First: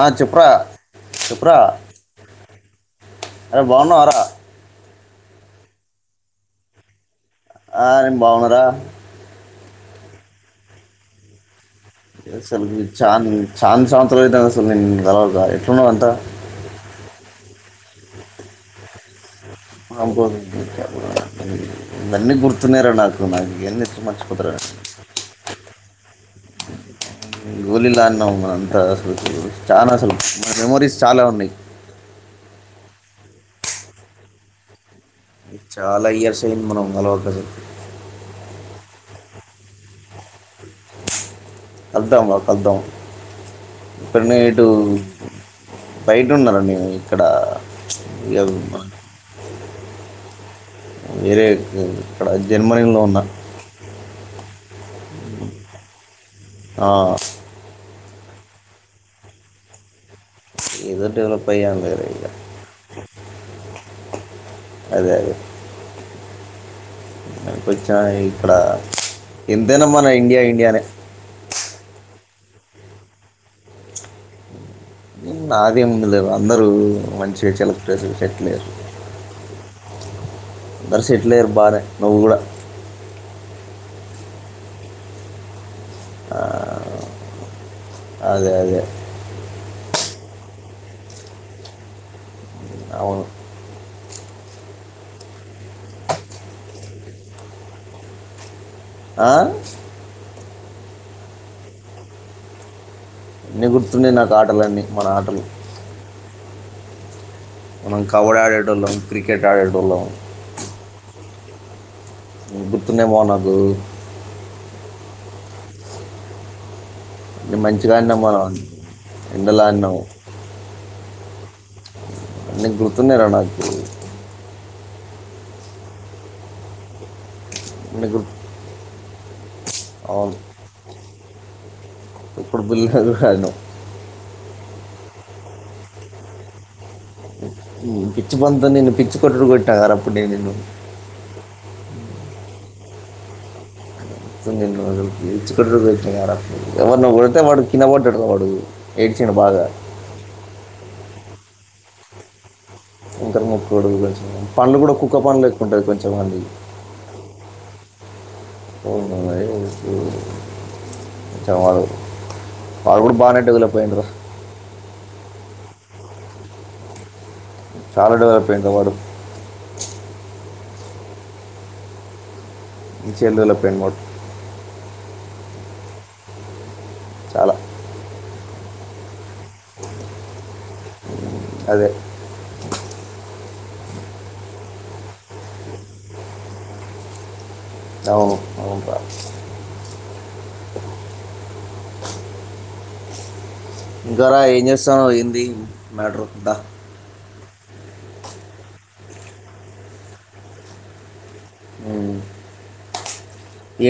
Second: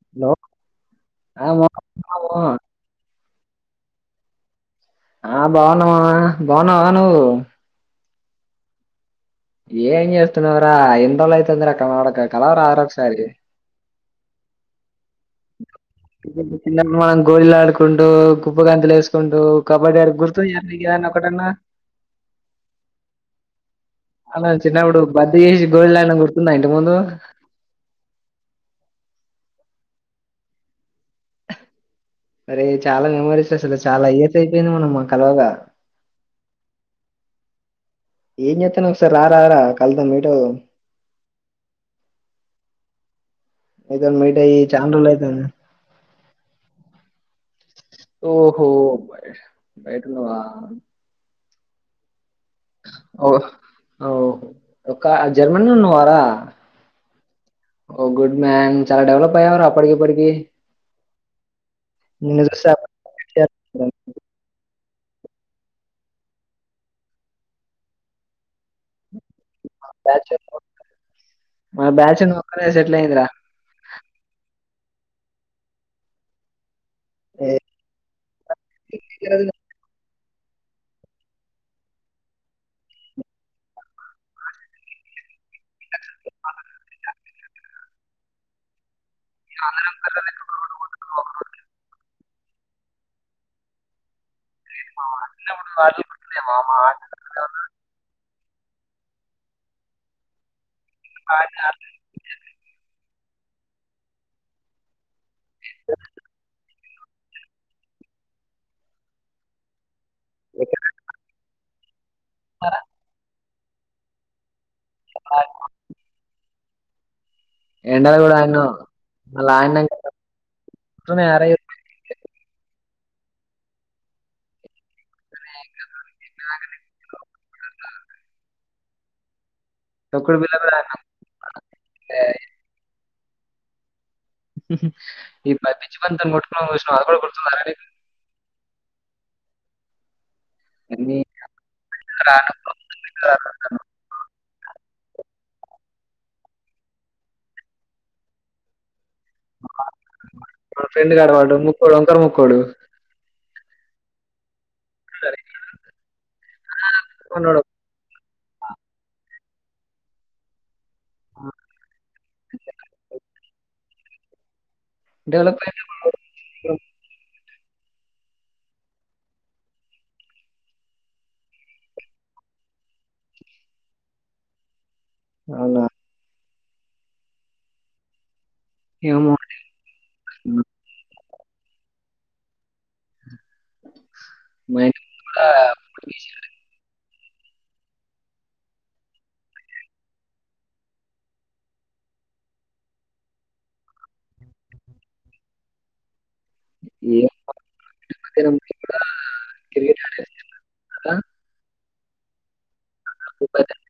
ఆ హలో చెప్పురా ఆ చెప్పురా మా అరే బాగున్నవారా ఆ బాగున్న మావ బాగున్నవా నువ్వు ఆ నేన్ బాగున్నరా ఏం చేస్తున్నవ్రా ఎన్రోజులైతుంది రా ఎసలు చాం చా సంవ త్సరాలు అయితాంది అసలు నేన్ నిన్ను చిన్నప్పుడు మనం గోలీలాడుకు కుంటు కుప్పగంతులు ఏసుకుంటూ ఆబ ఇవన్నీ గుర్తున్నయిరా నాకు నాకు ఇయ్యన్ని ఎట్ల అలా మర్చిపోతరా, చిన్నప్పుడు బద్ది చేసి గోళీలాడిన గుర్తుందా ఇంటి ముందు గోలీలాడినం. అంత అసలు చాన అసలు మా మెమరీస్ చాలా ఉన్నయి అరే చాలా మెమరీస్ అసలు చాలా ఇయర్స్ అయిపోయింది మనమ్ చాల ఇయర్స్ యింది మనం కలవకనే ఏం చేత్తానవ్ ఒకసారి రారా కలు కళ్దాం రా కళ్దాం నీతోని ఇక్కడున్న మీట్ అయ్యి ఏటూ చానా రోజులు అయితుంది బయటున్నరా నేను ఇక్కడ ఓహో బయ- బయట ఉన్నవా వేర్ ఊ ఇక్కడ జర్మనీలో ఉన్న ఓ ఓహో! ఒక జర్మనీలో ఉన్నవారా ఆ ఓగుడ్ మ్యాన్ చాలా డెవలప్ అయ్యావ్ రా ఫ్రీబడీ కి ఏదో డెవలప్ అయ్యాం లేదు ఇక నిన్ను చూస్తే అపర్ కి అదే అదే కొచ్చం ఇక్కడ ఎంతైన మన బ్యాచ్ ఇండియా ఇండియానే అక్కడే సెట్లయ్యేది రా నాదేముంది లే అందరూ మంచిగా ఏ చల చెట్లేదు అందరు సెట్లయ్యారు బానే నువ్వు కూడా ఆ అదే అదే అందరం అవును అన్న కూడా ఆటలుతులేమమ్ ఆట ఆ ఆ కాని అన్ని గుర్తున్నాయి నాకు ఆటలన్నీ మన ఆటలు టనే మనం కబడ్డీ ఆడేటోళ్ళం క్రికెట్ ఆడేటోళ్ళం ఎక్కడ్ గుర్తున్నా బాగుండు క్యా క అన్నీ మంచిగా ఎండల ఆడినాం కూడ మనం ఆన్నము మళ్ళా ఎండలో ఆడినాం అన్నంకా అన్నీ గుర్తున్నాయిర నాకు సరే మీకు తొక్కుడు బిళ్ళ కూడ ఆడినం ఎందుకు ఆడను ఇ పంచివ మోట్ పిచ్చు బంత నను పిచ్చు కాంక్రీటు కొట్టగర పడేను నీ సు ఇచ్చ క ఎవ ఉళ్తే మడు కినబటిడద వాడుగు చేంజ్ కనవడ్డుంది పొలంకాడ ముక్కుండు ఇంకా ముగ్గురు కలిసిల్లా పండ్లు కూడా కుక్క పను లేక్కుంటుంది కొంచెం వాంది ఉన్నాడు. వాళ్ళు నాకు తెలిసి రారు వాళ్ కూడా బాగానే డెవలప్ అయిండ్రా డెవలప్మెంట్ [unintelligible] చాలా డెవలప్ అయింద వాడు చ్చెందులే ప్రమోట్ అవునా చాలా ఏమో ఆ అదే మరిట్టా అవును అవును రా జరా ఏం జేస్సన్నావ్ ఏంది మ్యాటరుందా ఏరిగిద అ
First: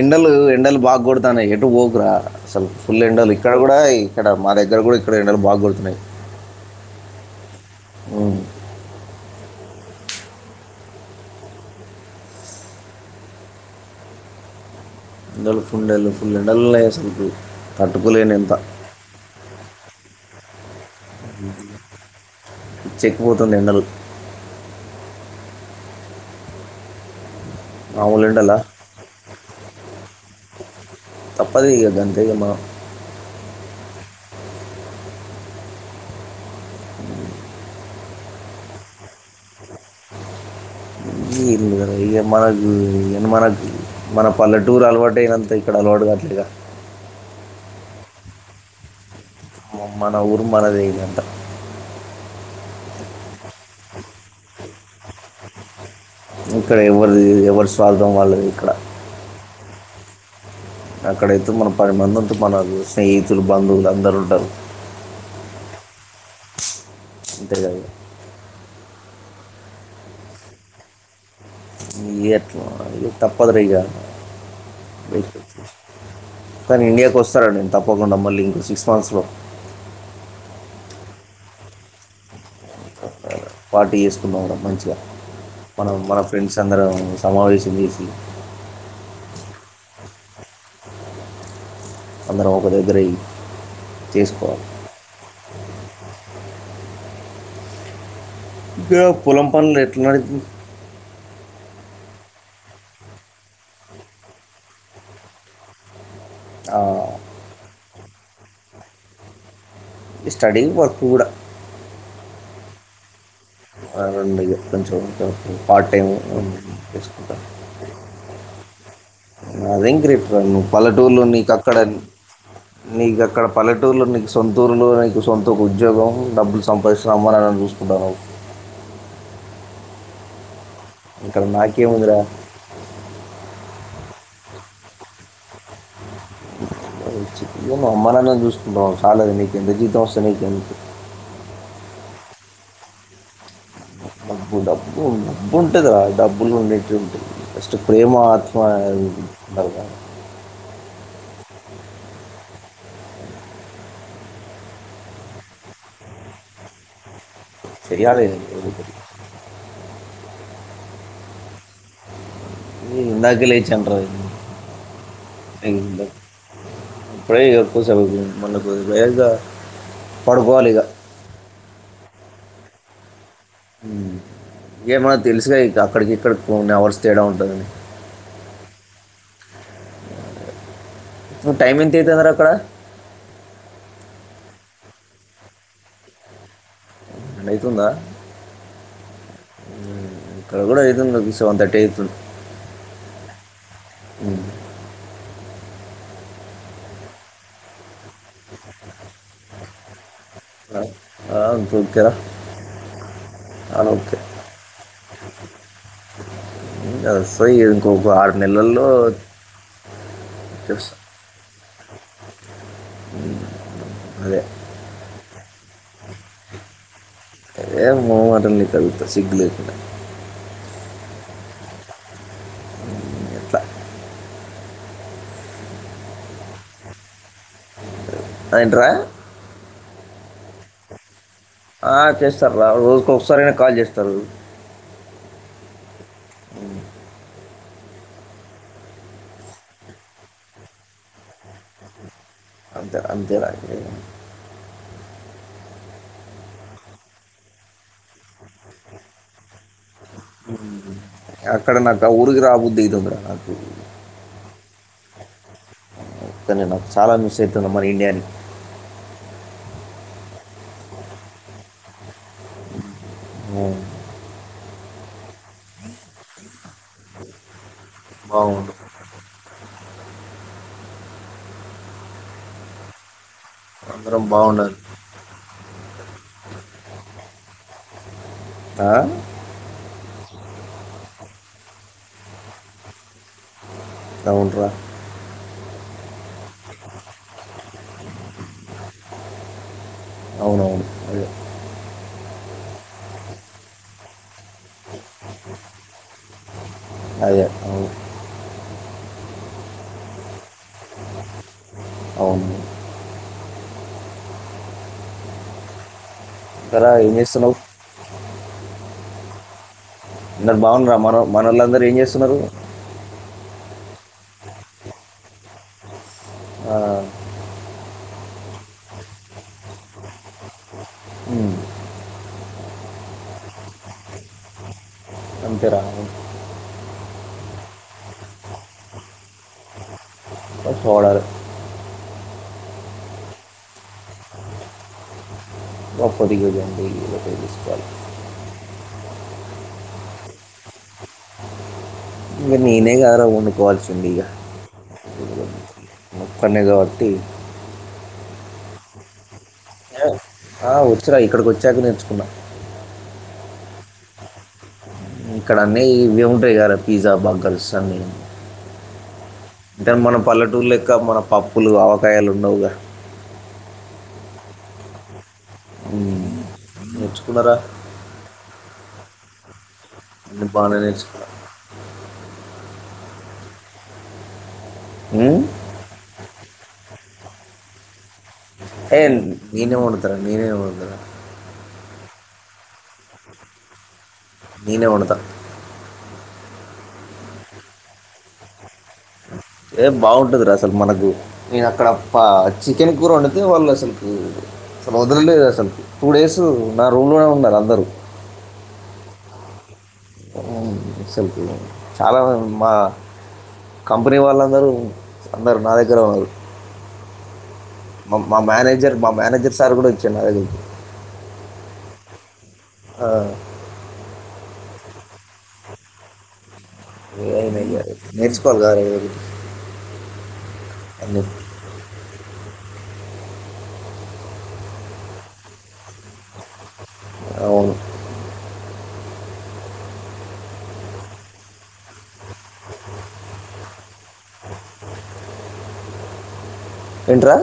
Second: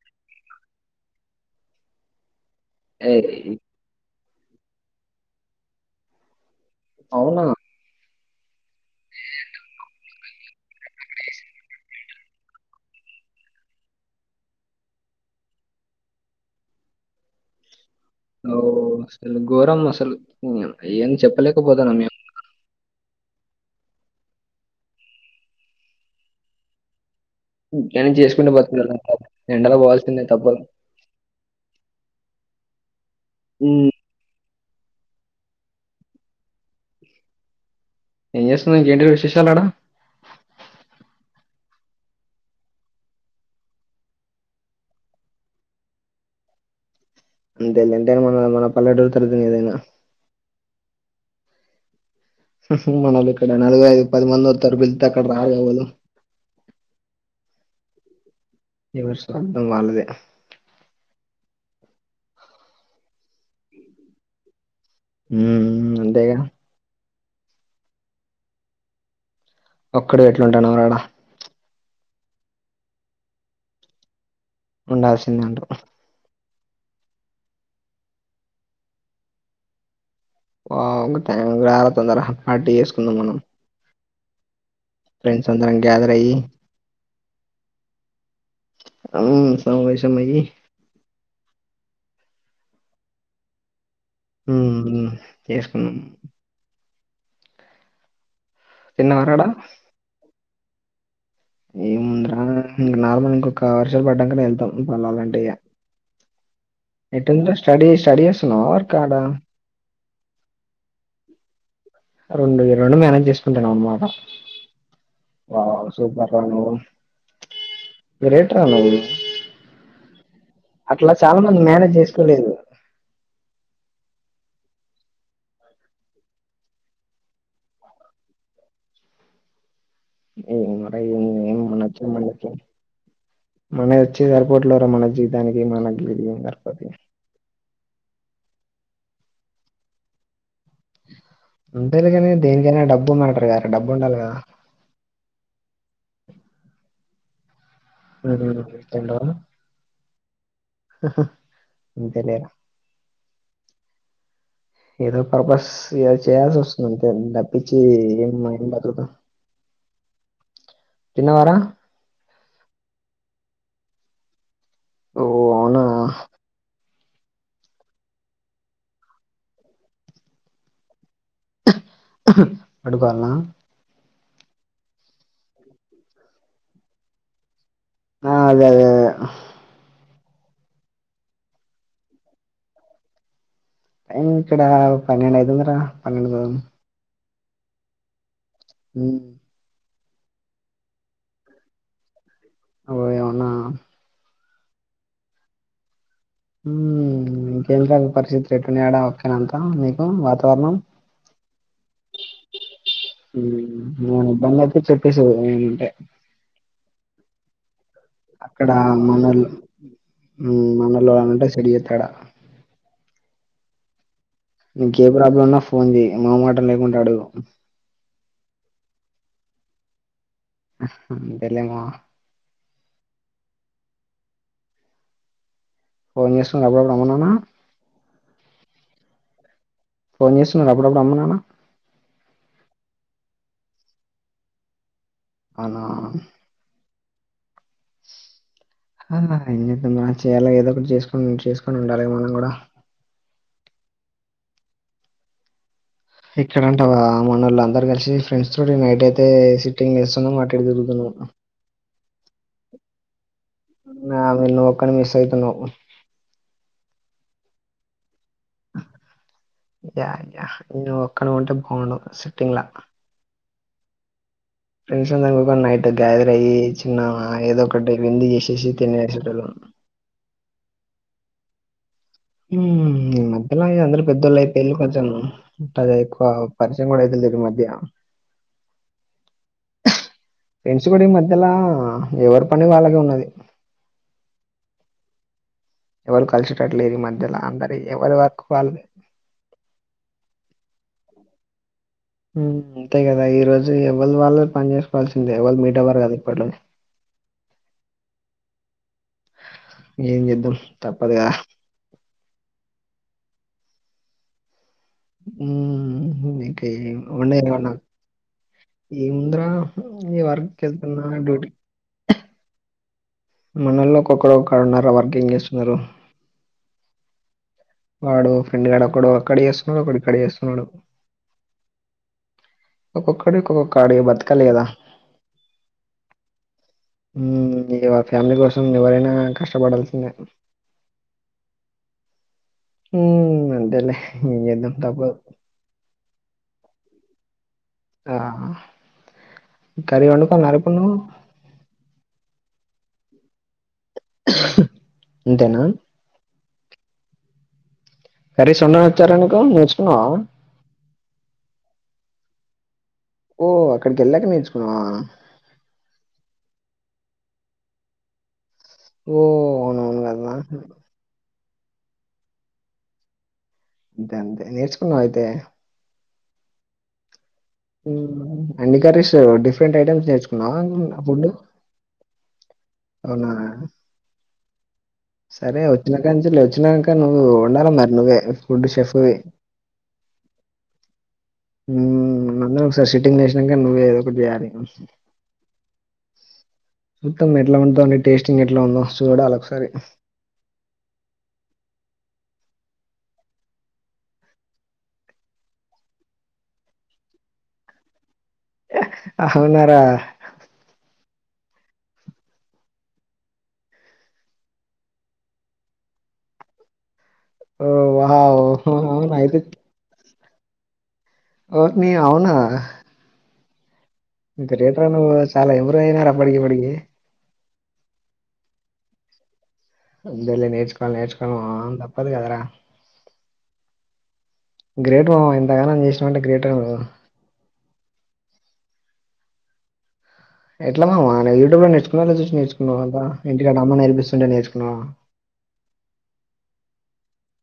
ఎండలు ఎండలు వాడతాన ఎటు పోగురా స ఫుల్ ఎండోలు ఏయ్! ఇక్కడ కూడా ఇక్కడ మా దగ్గర కూడా ఇక్కడ ఎండలు బాగ కొడుతున్నాయి అవునా అవు [unintelligible] ఎండలు ఫుల్లుండా ఫుల్ డాయసలుకు ఓసలు గోరం మసలు ఇ్య ఏం చెప్పలేకపోతునా మేము చెక్కుపోతుంది ఎండలు ఇంకా మామూలు చేసుకుంటే ఎండలా బతుకుడ ఎండలా పోవాల్సిందే తప్ప తప్పదు ఇక అంతే ఇక మనం అ ఏం చేస్తుంది ఇంకేంటి విశేషాలడా ఏ ఇ మనకు మనకు మన పల్లెటూరు అలవాటు అయినంత ఇక్కడ అలవాటు కావట్లేగా అంతే మన మన పల్లె ఉ మన ఊరు మనదేదంట ఉ హూ మనలు ఇక్కడ నలభై ఐదు పది మంది వతారు పిలితే అక్కడ రాలె ఎవరు. ఇక్కడ ఎవ్వరిది ఎవరి స్వార్థం వాళ్ళది ఇక ఎవరు స్వార్థం వాళ్ళదే అక్కడైతే మనం పది మంది ఉంటు మన స్నేహితులు, బంధువులు అందరూ ఉంటారు. ఊ అంతేగా ఇద్దరుగా ఒక్కడు ఎట్లుంటాను రాడ ఏట్ల తప్పదు రగా ఉండాల్సిందేంట కానీ ఇండియాకి వస్తానండి, నేను తప్పకుండా మళ్ళీ ఇంకో సిక్స్ మంత్స్లో. వాఅంగు టైమ్ కీ ర రా తొందర పార్టీ చేసుకుందాం మనం ప్లోరా పంచ్ ఫ్రెండ్స్ అందరం మనం గ్యాదర్ మన అయ్యి ఫ్రెండ్స్ అందరం సమావేశం చేసి అం వైశమ్ అయి అందరం ఒక దగ్గర అయి ఉమ్ చేసుకున్నాం ఇక్కడ పొలం తిన్నవారాడా పనులు ఎట్లాన్నాయి ఏ ముందరా ఇంక నార్మల్ ఇంకొక వర్షాలు పడ్డాక వెళ్తాం పొలాలంటే ఆ, ఎట్టుందిరా స్టడీస్ రెడీ చేస్తున్నావా వర్క్ కాడా ఈ స్టడీ వర్క్ కూడా ఉండు ఇ రెండు మేనేజ్ చేసుకో పదండి ఇంక చూద్దాం. పార్ట్ వావ్ టైమ్ సూపర్ రా నువ్వు చేసుకొంటా గ్రేట్ రా నువ్వు అదేం గ్రేట్ రా నువ్వు అట్లా పలెటూర్లో చాలా నీకు మంది అక్కడ మేనేజ్ చేసుకోలేదు నీకు అక్కడపలెటూర్లో నీకు సొంతఊరులో నీకు సొంత ఉద్యోగం డబ్బు సంపాదించినా అమ్మనాన్న ని చూసుకుంటావు నువ్వు. ఏం మరి ఏం ఇక్కడ ఏం నాకేం ఉందర మన వచ్చి సర్పోట్లరా మన జీతానికి మనకి ఇది ఏం సరిపోతుంది వచ్చి అమ్మానాన్నని చూసుకో ఇంకా చాలదు నీకు ఎంత జీతం వస్తది నీకు ఇంక అంతేలే కాని దేనికైనా డబ్బు మ్యాటర్ గా డబ్బు డబ్బు డబ్బు ఉంటద డబ్బులు ఉం నట్ ఉంటది ఫస్ట్ ప్రేమ ఆత్మ అంతేలే రెండు బర్గ అంతేలే ఏదో పర్పస్ ఏదో చేయాల్సి వస్తుంది అంతే ద ఇచ్చి చేయాలి ఏం ఏదో మైండ్ ఒకటి. పాతుపా తిన్నవారా హ్మ్ ఇందకే లేచను రా ఓ అవునా ఇంగ రెయ్ ఎక్కువ సద్వకు ఇక పడుకోవాలి ఇక పడుకోవాలన్నా ఇక మనకీ తెలుసుగా ఇక అక్కడికి ఇక్కడికి కొని హవర్స్ తేడా ఉంటుందని ఆ అదే అదే అదే టైమ్ ఎంత అయితంది ర అక్కడ టైమ్ ఇక్కడ పన్నెండు అయితుంది రా పన్నెండు పన్నెండు అయితుంద హ్మ్ ఇక్కడ కూడా అయితుంది ఒక సెవెన్ థర్టీ అయితువుంది ఓయ్ అవునా అ [unintelligible] హ్మ్ ఇంకేంటి పరిస్థితులు ఎట్ల ఉనాయి ఆడ ఓకేనంతా మీ హ్మ్ వాతావరణం ఆ, ఇంకా ఓకేరా ఆ, ఓకే ఏమైనా ఇబ్బంది అయితే చెప్పేసే ఏమినుంటే పో [inaudible] అక్కడ మనోలు వచ్చేస్తా మనోలు ఎవరైనా ఉంటే సెట్ చెయ్యి అక్కడ అదే నికి ఏ ప్రాబ్లమ్ ఉన్నా ఫోన్ చెయి మొహమాటం లేకుండు అడుగు ఏమి మొహమాటం నితో సిగ్గులేకుండా హమ్ము అంతేలే మామ ఎట్లా ఫోన్ చేస్తుండు అపుడు అపుడు రమన్నానా ఎంట్ర ఫోన్ చేస్తున్నారు అప్పుడప్పుడు అమ్మ నాన్న ఆ చేస్తా ర రోజు ఒకసారైనా కాల్ చేస్తారు అవునా ఏం చేద్దాం చేయాల ఏదో ఒకటి చేసుకని చేసుకొని ఉండాలి మనం కూడా అంత ర అంతే రా ఇక్కడంటవా మనోళ్లు అందరు కలిసి ఫ్రెండ్స్ తో టి నైట్ అయితే సి సిటింగ్ ఎస్తున్నాం అటు ఇటు తిరుగుతున్నామ్ అక్కడ నాకు ఉరికి ర బుద్ధి అయితంది రా న్యాను నిన్ను ఒకని మిస్ అయితునా అప్ప కానీ నాకు చాలా మిస్ అయితున మన ఇండియాని యా యా నువ్వు ఒక్కనవి ఉంటే బాగుండు తినా హ్మ్ నైట్ గ్యాదర్ అయ్యి చిన్న ఏదో ఒకటి వింది చేసేసి బాగుండు తినేసేటోలు హ్మ్ మ్మ్ ఎలా ఇగ అందరు అందరం పెద్దోళ్ళు అయిపోయిళ్ళు బాగుండాలి కొంచెం ఎక్కువ పరిచయం కూడా అయితేలేరు ఈ మధ్య ఆ ఫ్రెండ్స్ కూడా ఈ మధ్యల ఎవరి పని వాళ్ళకే ఉన్నది అవున్రా ఎవరు కలిసేటట్లు లేరు ఈ మధ్యల అందరి ఎవరి వర్క్ వాళ్ళదే అవునవును అదే మ్మ్ అంతే కదా ఈ రోజు ఎవల్ది వాళ్ళు పని చేసుకోవాల్సిందే ఎ వాళ్ళు మీట్ అవ్వరు కదా ఇప్పట్లో అదే అవును ఏం చేద్దాం తప్పదిగా అవును హ్మ్ భూమికే సరే ఏం చేస్తున్నావు [unintelligible] ఏ ముందిరా అందరు బాగున్నర్ర మన మనోళ్ళందరూ ఏం చేస్తున్నారు ఎవరు ఆ వాడు ఫ్రెండ్ గాడు ఒక్కడు అక్కడ చేస్తున్నాడు ఒకడు ఇక్కడ చేస్తున్నాడు హ్మ్ ఒక్కొక్కడు ఒక్కొక్క కాడికి బతకాలి కదా అంతేరా హ్మ్, ఇగ ఫ్యామిలీ కోసం ఎవరైనా కష్టపడాల్సిందే చూడాలి హ్మ్ అంతేలే ఎం చేద్దాం తప్పదు [unintelligible] ఆ కర్రీ వండుకున్నారా ఇప్పుడు నువ్వు ఇంకా నేనే కదరా వండుకోవాలి ఇంతేనా ఫనిజవతి అర స్వన్నాణ హచ్చారను ఆ వచ్చురా ఇక్కడికి వచ్చాక నేర్చుకున్నా ఓ అక్కడికి వెళ్ళాక నేర్చుకున్నావా పిగరే పిజ్జా బర్గర్ల్స్ అన్ని ఓ అంటే అవునవును మన కదా పల్లెటూరు లెక్క మన పప్ప్ పులు అవకాయాలుండవుగా అంతే అంతే నేర్చుకున్నావ్ అయితే నేర్చుకున్నారా మ్మ్ అన్ని కర్రీస్ డిఫ్ డిఫరెంట్ ఐటమ్స్ అన్ని నేర్చుకున్నావా బాగానే నేర్చుకున్నా ఫుడ్ అవునా ఉమ్? సరే వచ్చినకంచెలి వచ్చినాక్క హు ఉండాలి మరి నువ్వే ఫుడ్ షెఫ్వి ఏన్ నినే వండుతారా నినే వండు అ ఉ అందరు ఒక సారి సిట్టింగ్ చేసినక్కానే నువ్వే జార నేనే వండుతా సత్తం ఎట్లాఉంటుంది టేస్టింగ్ ఎట్లా ఉందొ ఏ బాగుంటదిరా అసలు మనకు నేను అక్కడ పా వచ్చి చక్కెన్ కూూర వండితే వాళ్ళు అసలుకి అసలు వదలలేదు అసలుకి టూ డేస్ నా రూలునే ఉన్నారు అందరూ అవునారా హు అసలుకి చాలా మంది మా కంపెనీ వాళ్ళందరూ అందర నా దగ్గర ఉన్నారు ఓహ్! మా మా వావ్! మేనేజర్ మా మేనేజర్ సార్ కూడా చిన్నది ఓరిని అవునా ఆ, ఇంత గ్రేట్ రా నువ్వు చాలా ఎంప్రూవ్ అయినరు అప్పటికి ఇప్పటికి ఏ నేర్చుకోవాలి కదరా జల్ది నేర్చుకోవాలి నేర్చుకోవలి మామ తప్పదు కదరా గ్రేట్ మామ ఎంతగానం చేసినవు అంటే గ్రేట్ ట్ అవును ఎట్ల మామ యూట్యూబ్ లో నేర్చుకున్నావా చూసి నేర్చుకున్నా ఇంటి కాడ అమ్మ నేర్పిస్తుందా టనేచుకున్నావా ఇంట్రా